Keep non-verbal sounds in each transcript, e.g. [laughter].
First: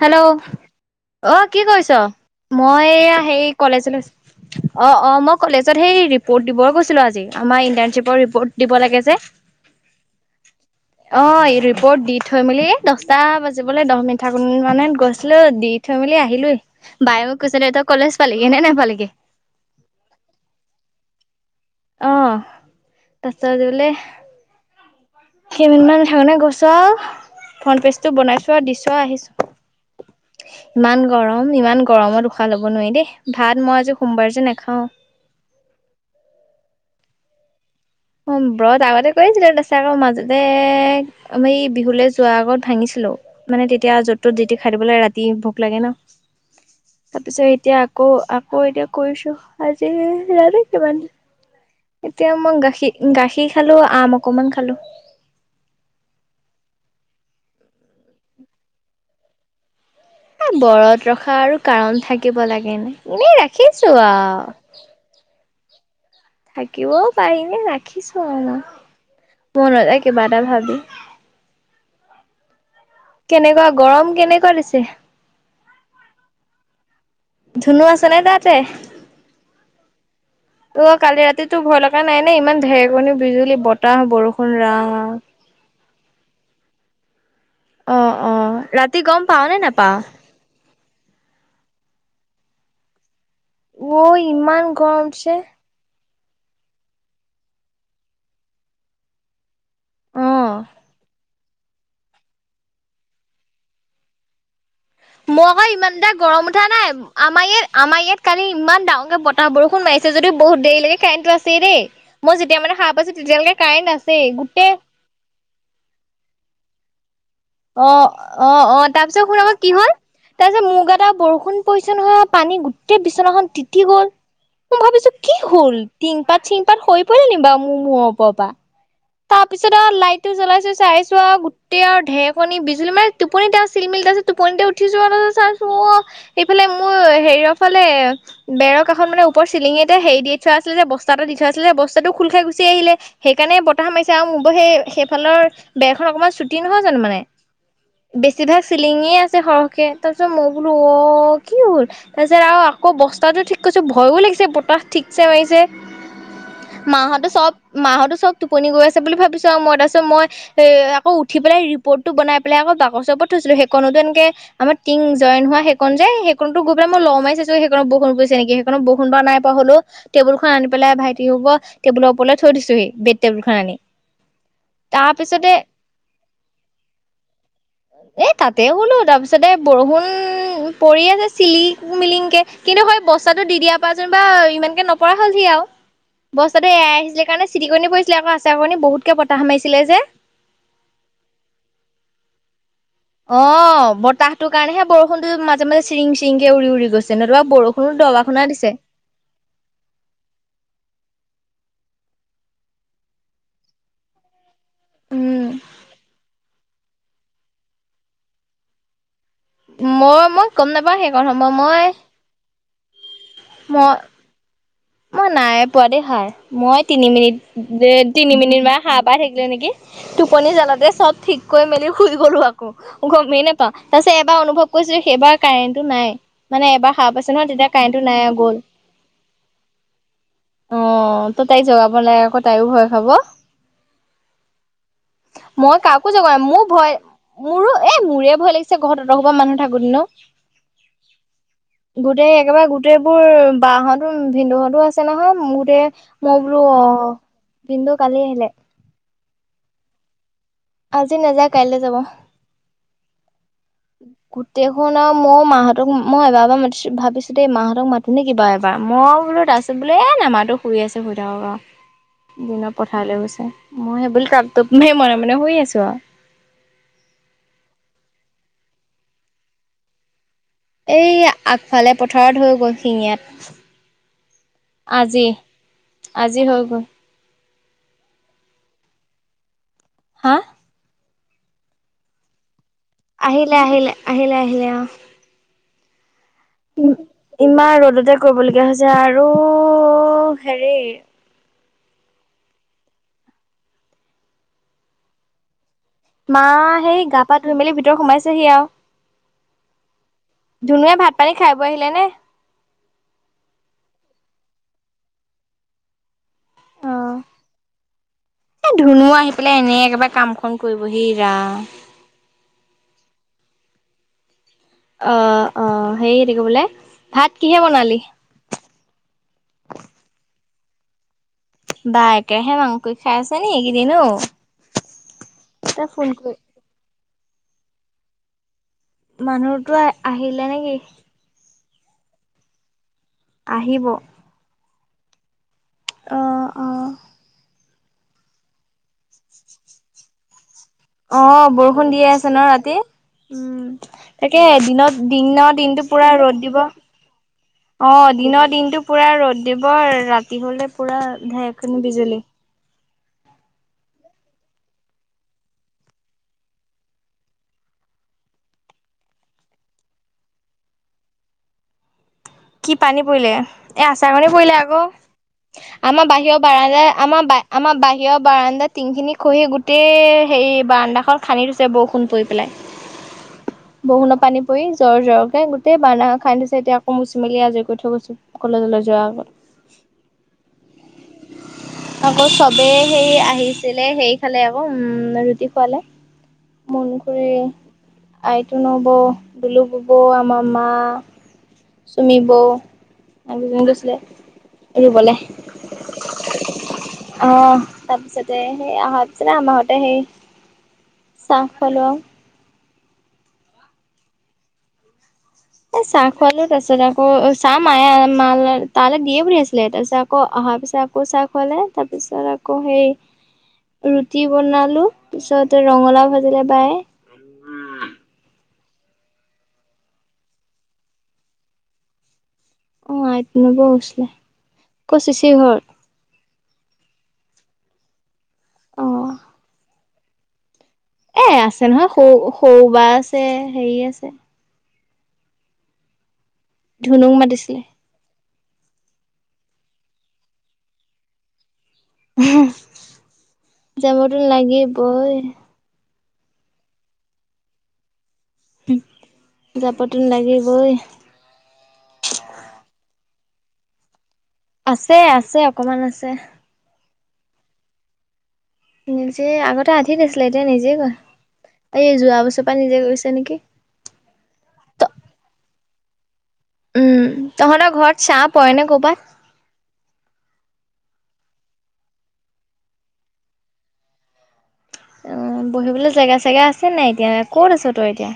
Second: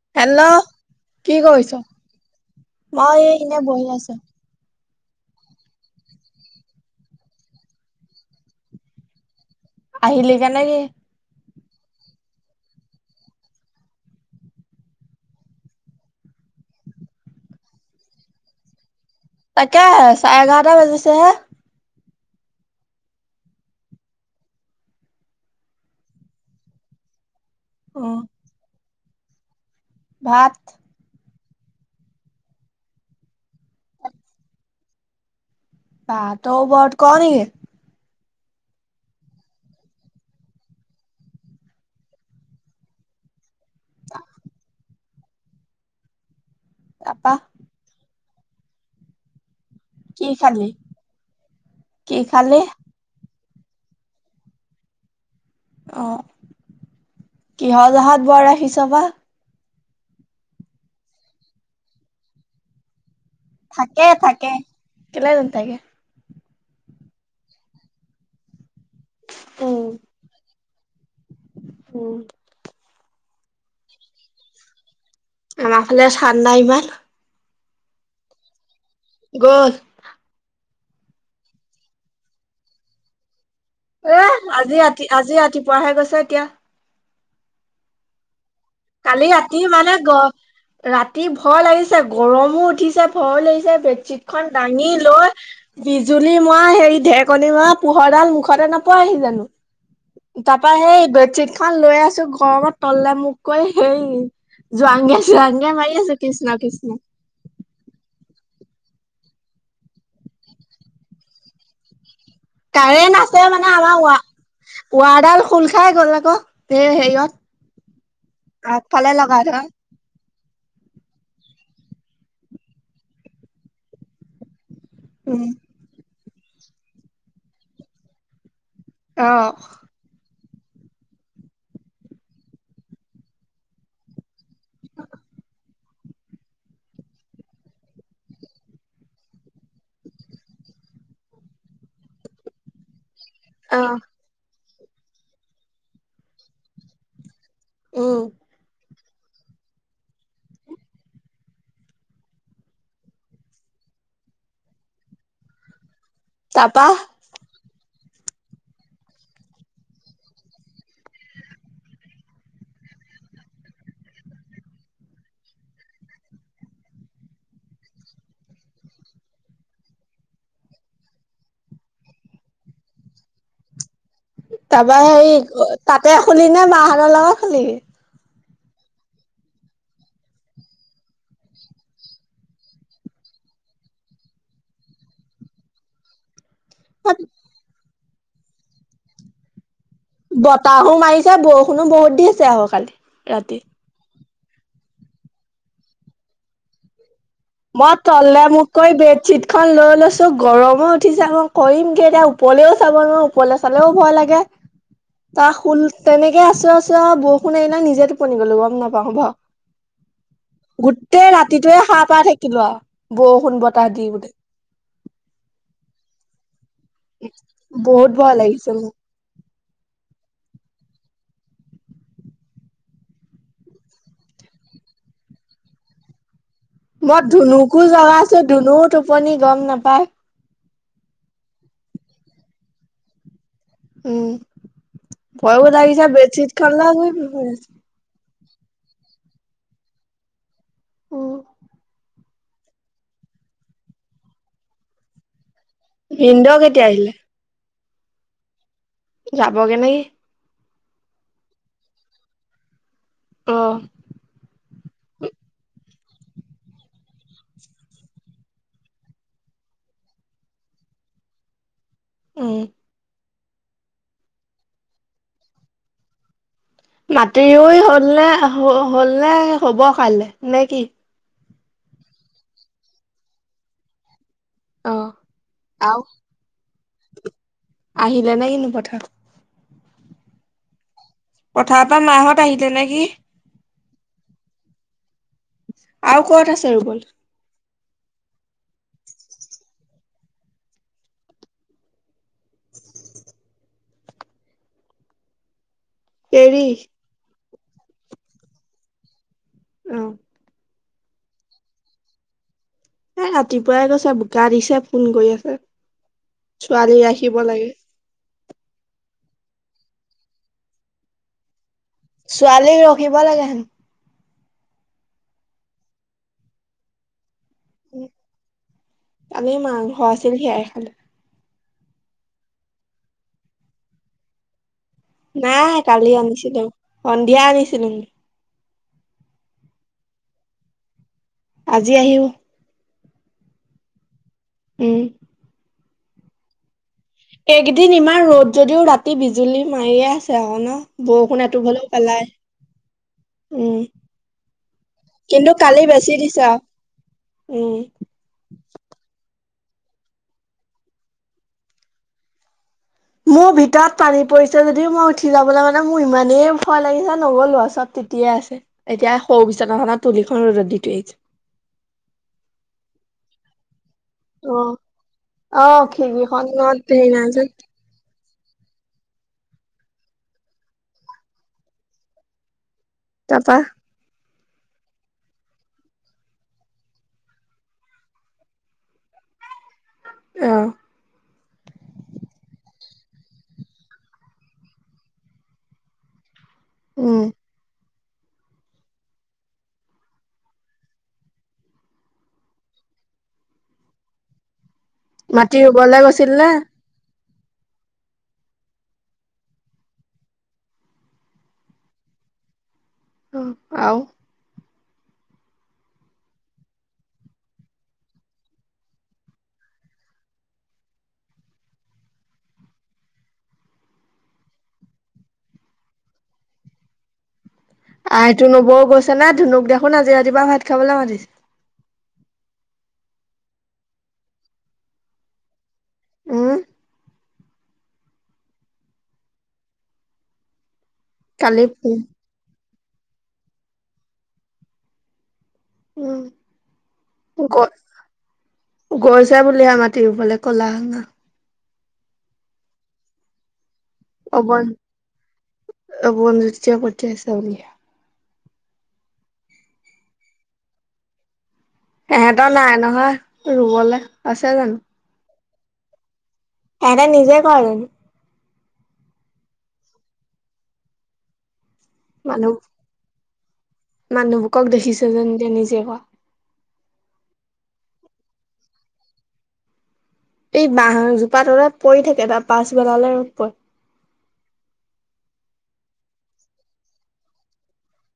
Hello অ' কি কৰিছো মই এয়া এই হেৰি এনে বহি কলেজ আছো। ওলাইছোঁ। অ' অ' মই কলেজত সেই ৰিপৰ্ট দিব গৈছিলো। আজি আমাৰ ইণ্টাৰ্ণশ্বিপৰ ৰিপৰ্ট দিব লাগে যে। আহিলেগি কে নেকি। ভোট দি থৈ মেলি দচ। দচটা বাজিবলৈ দহ মিনিট থাকোতে মানে গৈছিলো দি থৈ মেলি আহিলো বায়ে কৈছে তই ক'লে কলেজ পালিগে নাপালিগে। তাকেহে চাৰে এঘাৰটা বাজিছেহে। অ' তাৰ পিছত বোলে। কেইমিনিটমান থাকোতে গৈছো আ। ফ্ৰণ্ পেজ অ টো বনাইছো আৰু দিছো আহিছো। ভাত ইমান গৰম। উম, ইমান গৰমত উশাহ ল'ব নোৱাৰি দেই। ভাত মই আজি সোমবাৰ যে নেখাওঁ। বাহ তই ব্ৰত কৰো নেকি। অ' ব্ৰত আগতে কৰিছিলো তাপিছত আকৌ মাজতে আমি বিহু যোৱাৰ আগত ভাঙিছিলো। মানে তেতিয়া য'ত ত'ত যিতি খাই দিবলৈ ৰাতি ভোক লাগে ন। তাপা তাৰপিছত এতিয়া আকৌ আকৌ এতিয়া কৰিছো। আজি কি খালি? কিমান কি এতিয়া মই খালি? গাখীৰ গাখী গাখীৰ খালোঁ আম অকমান খালোঁ। অ' কিহ জহত ব্ৰত ৰাখিছ বা। ব্ৰত ৰখা আৰু কাৰণ থাকিব লাগে নে। এনেই ৰাখিছো থাকে থাকে। আহ। কেলে নাথাকে? থাকিবও পাৰি এনে ৰাখিছো আৰু উম মনতে কিবা এটা ভাবি। উম। কেনেকুৱা গৰম কেনেকুৱা দিছে। আমাৰ ফালে চান্দা ইমান। ধুনু আছে নাই তাতে। গ'ল। অ' কালি ৰাতি তোৰ ভয় লগা নাই নে ইমান ঢেৰকনী, বিুজুলী। এ আজি ৰাতি আজি ৰাতিপুৱাহে গৈছে কিয়। অ' অ'। ৰাতি গম কালি পাও নে ৰাতি মানে নাপাও ৰাতি ভয় লাগিছে, গৰমো উঠিছে। ভয় লাগিছে, অ বেডশ্বীট খন ইমান দাঙি গৰম লৈ দিছে বি বিজুলি মৰা হেৰি ঢেৰকণী মৰা পোহৰ ডাল মুখতে নপয়েহি জানো। তাৰপা হেই বেডশ্বিট খন লৈ আছো গৰমত তললে মোখ কৈ হেই। মই আকৌ ইমান এটা গৰম উঠা নাই, কৃষ্ণ আমাৰ ইয়াত আমাৰ ইয়াত কালি ইমান ডাঙৰকে বতাহ বৰষুণ মাৰিছে যদিওঁ বহুত দেৰিলৈকে কাৰেণ্টটো আছেই দেই। মই যেতিয়া মানে সাৰ পাইছো কাৰেণ্ট আছে তেতিয়ালৈকে মানে কাৰেণ্ট আমাৰ ৱৰ আছেই গোটেই ৱাৰডাল খোল খাই গ'ল আকৌ হেৰিয়ত। অ' অ' অ' আগফালে তাৰপিছত লগাই শুন অ'ক থোৱা কি হ'ল। তাৰপিছত মোৰ গাত আহ বৰষুণ পৰিছে নহয় পানী গোটেই বিচনাখন তিতি গ'ল। মই ভাবিছো কি উম হ'ল টিংপাত চিংপাত খৰি পৰিলনি বা মোৰ মূৰৰ ওপৰৰ পৰা। অ তাৰ পিছত আৰু লাইটটো জ্বলাইছো। চাইছো আৰু গোটেই আৰু ঢেৰকনী বিজুলী মানে টোপনিতে আৰু চিলমিলি টোপনিতে উঠিছোৱা আৰু চাইছো টো সিফালে মোৰ হেৰিয়ৰ ফালে বেৰকাখন মানে ওপৰ চিলিঙতে হেৰি দি থোৱা। আছিলে যে, বস্তাটো দি থৈ আছিলে যে বস্তাটো খোল খাই গুচি আহিলে সেইকাৰণে অ সোমাইছে আৰু মোৰ সেই সেইফালৰ বেৰখন অকণমান ছুটি নহয় জানো মানে উম বেছিভাগ চ লিঙি আছে সৰহকে তাৰ পিছত মই বোলো অ', কি হ'ল তাৰপিছত আৰু আকৌ বস্তা টো ঠিক কৈছ ভয় লাগি বতাহ ঠিক মাৰি তাৰপা মাহ মাহ টোপনি গৈ আছে বুলি ভাবিছো, মই তাৰপছত মই এ আকৌঠিেলাই ৰিপৰ্টটো বনাই পেলাই আকৌ বাকচৰ থ [unintelligible] সেইকনো এনেক আম টিং জইন হোৱা সেন যে সেকতো গৈ পেলাই মই লমাইছো সেইক নেকি সেইখন বাৰু বাৰ নাই পা হলো টেবুলখন আনি পেলাই ভাইি হব টেবুল ওৰ থ দিছোহি বে টেবুল খন আনি তাৰপা হেৰি তাৰপিছতে তাতে শুলি নে মাহঁতৰ লগত শুলিহি। এ তাতে শুলো তাৰ পিছতে বৰষুণ পৰি আছে চিলিং মিলিংকে কিন্তু হয় বস্তাত দি দিয়াৰ পৰা যেন বা ইমানকে নপৰা হ'লহি আৰু। বস্তাটো এয়াইিছিলে কাৰণে চিতিকণী পৰিছিলে আকৌ আছে কণী বহুতকে পত সামাইছিলে যে। বতাহো মাৰিছে, বৰষুণো বহুত দি আছে আহ কালি। ৰাতি অ', বতাহটোৰ কাৰণেহে বৰষুণতো মাজে মাজে চিৰিং চিৰিংকে উৰি উৰি গৈছে। নতুবা বৰষুণো মই তলে দবাখনা মোক দিছে। কৈ বেডশ্বিট খন লৈ লৈছো গৰমে উঠি যাব কৰিমগে, এতিয়া ওপৰলেও চাব নোৱাৰো ওৰলে চালেও ভয় লাগে। উম তাৰ শুল তেনেকে আছো আছো বৰষুণ এইবিলাক নিজে টোপনি গলো গম নাপাওঁ ব মই মই গম নাপাওঁ সেইকণ গোটেই সময় ৰাতিটোয়ে মই সাৰ পাই থাকে লোৱা বৰষুণ বতাহ মই দি বোলে। মই নাই পোৱ দেই সাৰ। মই, তিনি মিনিট বহুত ভয় তিনি মিনিট লাগিছে মান মোৰ সাৰ পাহ থাকিলো নেকি টোপনি জালাতে চব ঠিককৈ মেলি শুই গলো আকৌ গমেই নাপাওঁ তাৰ পিছত এবাৰ অনুভৱ কৰিছো সেইবাৰ কাৰেণ্টটো নাই মানে, এবাৰ সাপ মই আছে ন তেতিয়া ধুনুকো কাৰেণ্টটো নাই জগাইছো আৰু গল। ধুনুও টোপনি গম নাপায় অ', তো তাইক জগাব নালাগে আকৌ তাইও ভয় খাব। উম ভয়ো মই লাগিছে কাকো জগাম বেডশ্বীট মোৰ খন ভয় লৈ শুই মোৰো আছো। এই মোৰে ভয় লাগিছে ঘৰত অতশুপা মানুহ থাকো তেনো গোটেই একেবাৰে গোটেইবোৰ বাহতো ভিন্দুহঁতো আছে নহয় যে মোৰ ভিনদেউ বোলো কেতিয়া অ', বিন্দু কালি আহিলে। যাব কে নেকি। আজি নাযায়, কাইলৈ যাব। অ',। দেখোন আৰু মই মাহঁতক মই এবাৰ মাতিছো ভাবিছো দেই মাহঁতক মাতোনে কিবা এবাৰ মই বোলো আছো বোলে এ, নামাতো শুই আছো শুই থাকক আৰু। উম। দিনৰত পথাৰলৈ গৈছে মই সেইব মান মানে শুই আছো আৰু। মাটিও ৰুই হল ন হ'ব কাইলৈ নে কি? এই আগফালে পথাৰত হৈ গ'ল শিঙিয়াত। অ', আজি আৰু আজি হৈ গল। আহিলে নে নাই কিনো পথাৰ হা। পথাৰত পৰা মাহত আহিলে নে। আহিল, আহিল, আহিল, আহিল। আৰু ক'ত আছে ৰুবলে? ইমান ৰ'দতে কৰিবলগীয়া হৈছে আৰু হেৰি মা, এৰি সেই গা পা ধুই মেলি ভিতৰত সোমাইছেহি আৰু। আহ। ধুনুুৱে ভাত পানী খাই ব আহিলে নে। এ ৰাতিপুৱাই গৈছ বোকা দিছে ফোন কৰি আছে। অ ছোৱালী আহিব লাগে। এ ধুনু আহি পেলাই এনেই একেবাৰে কামখন কৰিবহি ৰা ছোৱালীক ৰখিব লাগে হেন। অ', অ' সেই এটো কিবোলে ভাত কিহে বনালি? কালিৰ মাংস আছিল সেইয়াই খালোঁ। বা একেৰাহে মাংস খাই আছে নি এইকেইদিন অ' নাই তই ফোন কালি কৰি আনিছিলো সন্ধিয়া আনিছিলো মানুহতো আহিলে নেকি? আজি আহিল। আহিব উম' অ', অ' এইকেদিন ইমান ৰ'দ যদিও ৰাতি বিজুলী মাৰিয়ে আছে আৰু ন বৰষুণ অ' এটোপ হলেও বৰষুণ দিয়ে পেলাই আছে ন ৰাতি উম' তাকে দিনত কিন্তু দিনৰ কালি দিনটো পুৰা বেছি দিছে ৰ'দ দিব আৰু উম অ' দিনৰ দিনতটো পুৰা ৰ'দ এইবাৰ ৰাতি হ'লে পুৰা ঢেৰেকণি বিজুলী মোৰ ভিতৰত পানী পৰিছে যদিও মই উঠি যাবলৈ মানে মোৰ ইমানেই ভয় লাগিছে নগ'লো আৰু। পাছত এতিয়াই আছে এতিয়া সৰু বিচনাখনত তুলিখন ৰ'দত দি থৈ আহিছোঁ। কি পানী পৰিলে? এ আচাৰকণী পৰিলে অ আকৌ অ আমাৰ বাহিৰৰ বাৰান্দা খিৰিকীখনত হেৰি নাই আমাৰ যে আমাৰ বাহিৰৰ বাৰান্দা টিংখিনি খহি গোটেই হেৰি বাৰাণ্দাখন খান্দি থৈছে বৰষুণ পৰি পেলাই। তাৰপা বৰষুণৰ পানী পৰি জৰ জৰকে গোটেই বাৰান্দা খান্দি থৈছে এতিয়া আকৌ মুচ মেলি আজৰি কৰি থৈ গৈছো কলেজলৈ যোৱাৰ আগত অ' [inaudible] আকৌ চবেই সেই আহিছিলে সেই খালে আকৌ উম' ৰুটি খোৱালে। মুন উম খুৰী আইটো ন'বৌ বুলু বব আমাৰ মা চুমি বৌ ইহঁত দুজনী গৈছিলে। ৰুবলে। মাটি ৰুবলে গৈছিল নে? অ' তাৰপিছতে সেই অহাপিছতে আমাৰ ঘৰতে সেই চাহ খুৱালোঁ আৰু অ' আৰু এ চাহ খুৱালোঁ তাৰ পিছত আকৌ চাহ মায়ে মাল তালৈ দিয়ে পঠিয়াইছিলে তাৰপিছত আকৌ অহাৰ পিছত আকৌ চাহ খুৱালে, তাৰপিছত আকৌ সেই ৰুটি বনালো পিছত ৰঙালাও ভাজিলে বাই আইতু নবৌও গৈছে নে? ধুনুক দেখোন আজি ৰাতিপুৱা ভাত খাবলৈ মাতিছে। অ' আইতু ন'বৌ গৈছিলে। ক'ত চিচি ঘৰত? উম অঁ' এ কালি আছে নহয় সৰু সৰু বা আছে হেৰি আছে উম' ধুনুক গ মাতিছিলে গৈছে বুলিহে মাটি ৰুবলে, ক'লা হয় যাবতো লাগিবৈ। অবন জ্যোতিয়ে পঠিয়াইছে বুলি যাবটো লাগিবই। এহেঁতৰ নাই নহয় ৰুবলৈ আছে আছে অকমান আছে। ইহঁতে নিজে কৰে নেকি? নিজে আগতে আধি দিছিলে এতিয়া নিজেই কৰে। মানুহ, মানুহবকক ত দেখিছে যেন যে নিজে কৰা। উম তহঁতৰ ঘৰত চাহ পৰে নে কৰ'বাত? এই বাঁহ জোপা তলত পৰি থাকে, ত পাঁছ বেলালে ৰ'দ পৰে। উম, বহিবলৈ জেগা চেগা আছে নাই এতিয়া? ক'ত আছ তই এতিয়া?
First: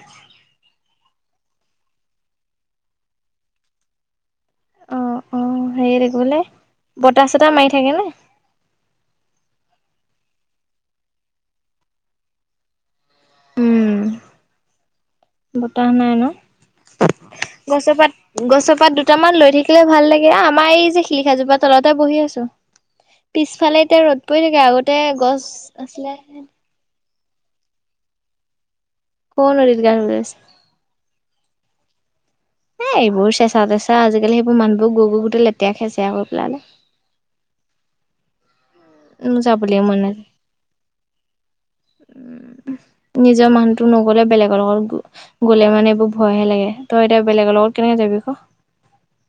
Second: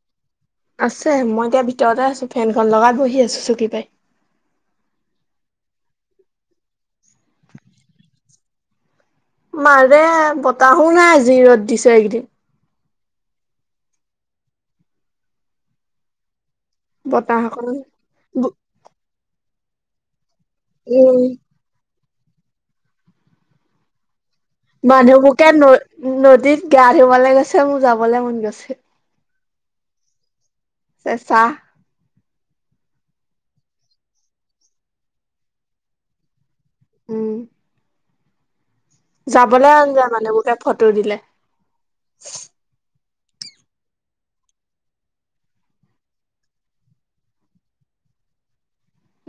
আছে মই এতিয়া ভিতৰতে আছো ফেনখন লগাই বহি আছো চকী পাৰি। অ', অ', সেই তাকে বোলে বতাহ চতাহ মাৰি থাকেনে? মাৰে বতাহো নাই আজি ৰ'দ দিছে এইকেইদিন। উম, বতাহ নাই ন? বতাহ অকনো গছৰপাত, গছৰ পাত দুটামান লৰি থাকিলে ভাল লাগে। আমাৰ এই যে উম শিলিখাাজোপা তলতে বহি আছোঁ, পিছফালে এতিয়া ৰ'দ দি মানুহবোকে ন-নদীত গা ধুবলৈ গৈছে, মোৰ যাবলৈ মন গৈছে। ক'ৰ নদীত গা ধুই আছে? চেঁচা। এ, এইবোৰ চেঁচা-তেচা, আজিকালি সেবোৰ মানুহবোৰ গৈ গৈ গোটেই লেতেৰা-খেচেয়া কৰি পেলালে। উম। যাবলৈ মন যায় মানে লোকে ফটো দিলে। নিজৰ মানুহতো নগ'লে, বেলেগৰ লগত গ-গ'লে মানে এইবোৰ ভয়হে লাগে। তই এতিয়া বেলেগৰ লগত কেনেকে যাবি? যাবি ক?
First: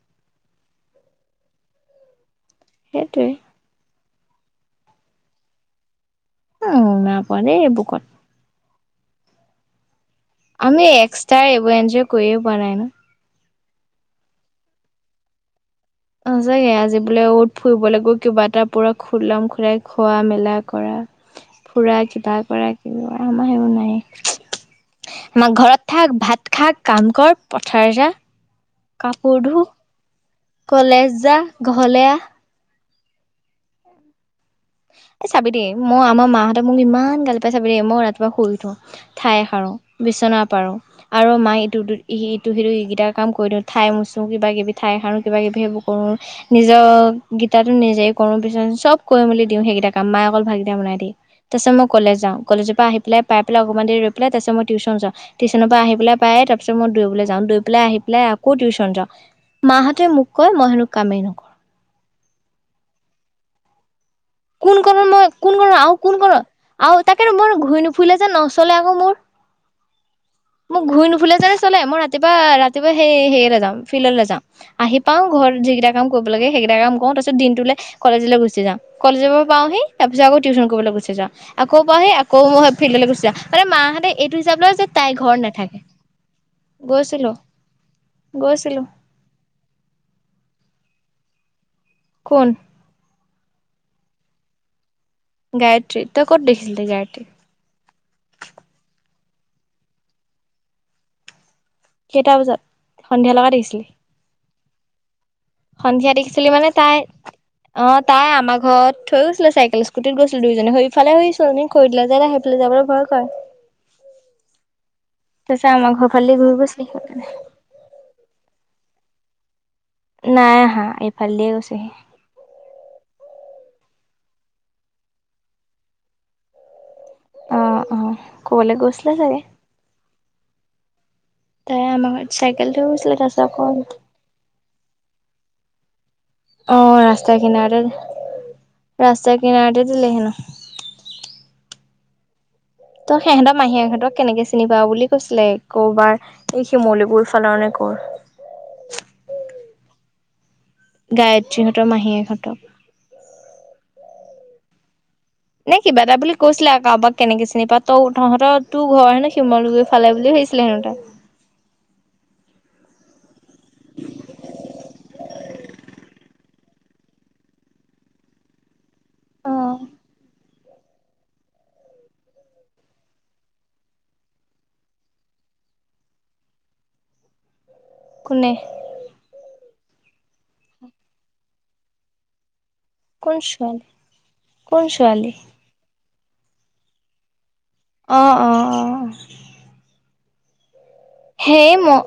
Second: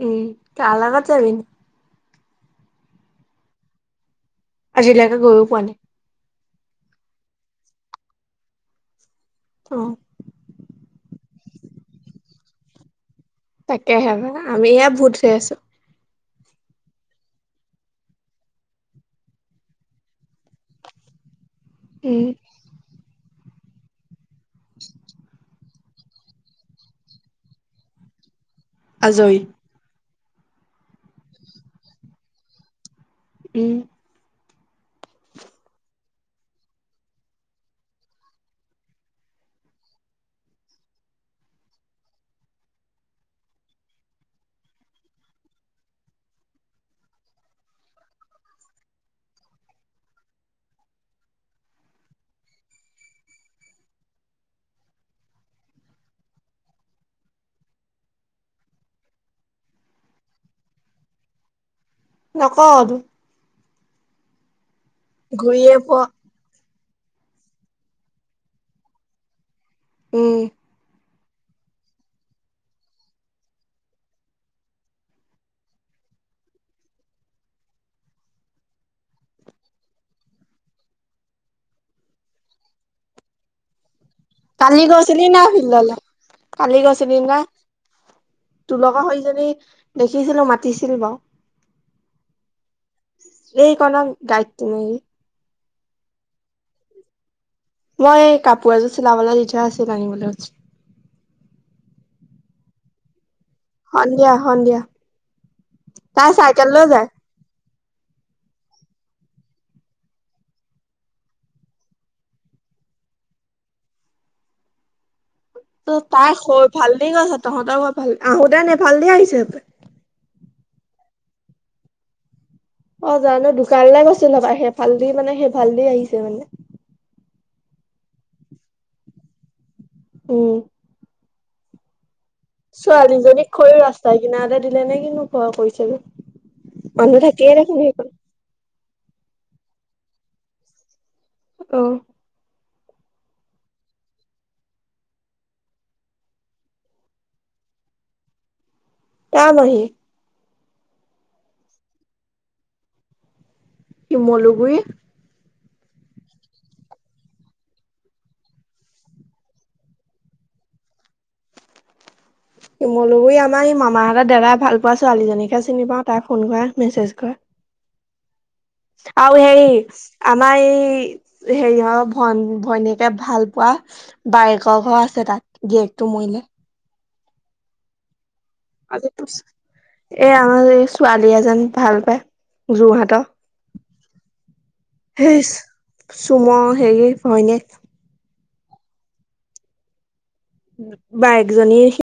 উম, লগত যাবিনো? সেইটোৱেই। আজিলৈকে গৈও পোৱা নাই। উ, নাই পোৱা দেই এবুকত। অ'। আমি এক্সট্ৰাই এইবোৰ এনজয় কৰিয়ে পোৱা নাই ন? তাকেহে পায় আমিহে ভূত হৈ আছোঁ। সচাকে, আজি বোলে অ'ত ফুৰিবলে গৈ কিবা এটা পুৰা খুলম খোলাকে খোৱা-মেলা কৰা। ফুৰা উম কিবা কৰা কিবি কৰা আমাৰ সেইবোৰ নায়েই। আমাৰ ঘৰত থাক, ভাত খা, কাম কৰ, পথাৰ যা, কাপোৰ আজৰি ধো। কলেজ যা, ঘৰলে আহ। উম। [inaudible] এই চাবি দেই, মই আমাৰ মাহঁতে মোক ইমান গালি পাৰে চাবি দেই মই ৰাতিপুৱা শুই উঠো, ঠাই সাৰো, বিছনা বিচনা পাৰোঁ আৰু মা ইটো- ইটো, হিটো -সিটো এইকেইটা কাম কৰি দিওঁ। ঠাই মোচো, কিবা কিবি ঠাই সাৰো কিবা, কিবি সেইবোৰ কৰোঁ, নিজৰ গীতাতো নিজেই কৰোঁ, বিছনা-চিচনা চব কৰি মেলি দিওঁ সেইগিতা কাম, মাই অকল ভাতগিতা বনাই দিয়ে। তাৰপিছত মই কলেজ যাওঁ, কলেজৰ পৰা আহি পেলাই পাই পেলাই অকমান দেৰি ৰৈ পেলাই তাৰপিছত মই টিউশ্যন যাওঁ। টিউশ্যনৰ পৰা আহি পেলাই পায়েই তাৰপিছত মই দৌৰিবলৈ যাওঁ। দৌৰি পেলাই আহি পেলাই আকৌ টিউশ্যন। যাওঁ। মাহঁতে মোক কয় মই হেনো কামেই নকৰোঁ। নকৰতো। কোন কনত মই কোন কনত? ঘূৰিয়ে আউ পোৱা কোন কনত আউ তাকে মই ঘুই নুফুইলে যে নচলে আকৌ মোৰ। উম মোক ঘুই নুফুই ফুইলে জানো চলে? মই ৰাতিপুৱা, ৰাতিপুৱা সেই সেইয়ালে যাম ফিল্ডলে যাম, আহি পাওঁ ঘৰত যিগিতা কাম কৰোঁ। কৰিব লাগে সেইকেইটা কাম কৰোঁ। তাৰপিছত দিনটোলে কলেজলে গুচি যাওঁ। কলেজৰ পৰা পাওঁহি, তাৰপিছত আক' টিউচন কৰিবলৈ গুচি যাওঁ। যাওঁ, আকৌ পাওহি আকৌ মই ফিল্ডলৈ গুচি যাওঁ, মানে মাহঁতে এইটো হিচাপ লয় যে তাই ছিলি ন, ঘৰত নাথাকে ফিল্ডলে কালি গৈছিলি গৈছিলো নে? তুৰ গৈছিলো লগৰ সৈইজনী দেখিছিলো মাতিছিল বাওঁ। কোন? এই কি নাম গায়ত্ৰী নেকি? গায়ত্ৰী তই ক'ত দেখিছিল তই গায়ত্ৰীক মই কাপোৰ এযোৰ চিলাবলৈ দি থোৱা আছিল আনিবলৈ গৈছিলো। কেইটা বজাত, সন্ধিয়া লগাত। সন্ধিয়া, সন্ধিয়া। সন্ধিয়া তাই দেখিছিলি চাইকেল মানে লৈ তাই যায় অহ তাই আমাৰ ঘৰত। থৈ গৈছিলে চাইকেল স্কুটিত গৈছিলো দুইজনী সেইফালে ছোৱালী জনী খৰি দিলে যে তাই সেইফালে যাবলৈ ভয় কৰে। তাৰপাছত আমাৰ ঘৰ ফালেদি ঘূৰি গৈছে। ঠিক আছে তহঁতৰ ঘৰ ফাল আহোতেন এইফালেদি আহিছো [unintelligible] নাই অহা, এইফালে দিয়ে গৈছেহি। অহ' জানো দোকানলৈ গৈছিল হ'বলা সেইফালদি মানে সেইফালেদি আহিছে মানে। অহ' অহ' কৰবালে গৈছিলে চাগে। উম। তাই আমাৰ ঘৰত চাইকেল থৈ গৈছিলে তাৰপিছত ছোৱালীজনীক আকৌ খৰি ৰাস্তা কিনাৰতে দিলে নে কিনো ভয় কৰিছে যে? অহ' ৰাস্তা কিনাৰতে ৰাস্তা কিনাৰতে দিলে হেনো। আহ। তই সিহঁতৰ মাহীয়েকহঁতক কেনেকে চিনি পাৱ বুলি কৈছিলে কৰবাৰ এই শিমলুপুৰ ফালৰ নে ওপৰ। এয়েৰ মাহী গায়ত্ৰীহঁতৰ মাহীয়েকহঁতক। শিমলুগুৰি। নে কিবা এটা বুলি কৈছিলে আৰু কাৰোবাক কেনেকে চিনি পাৱ তই তহঁতৰ তোৰ ঘৰ হেনো শিমলুগুৰি ফালে বুলি ভাবি ছিলে হেনো তই। শিমলুগুৰি আমাৰ সেই মামাহঁতৰ দাদাই ভাল পোৱা ছোৱালীজনীকহে চিনি পাওঁ। তাই ফোন কৰে মেছেজ কৰে। আৰু হেৰি অ', আমাৰ এই হেৰি অহ' ভন ভনীয়েকে ভাল পোৱা। বায়েক ঘৰ আছে তাত গিয়েকটো মৰিলে। কোনে? [unintelligible] এই আমাৰ ছোৱালী এজনী ভাল পায়। যোৰহাটৰ কোন ছোৱালী কোন ছোৱালী হেইচ। চুমৰ হেৰি ভনীয়েক। অহ' অহ' অহ'। বায়েক জনীয়ে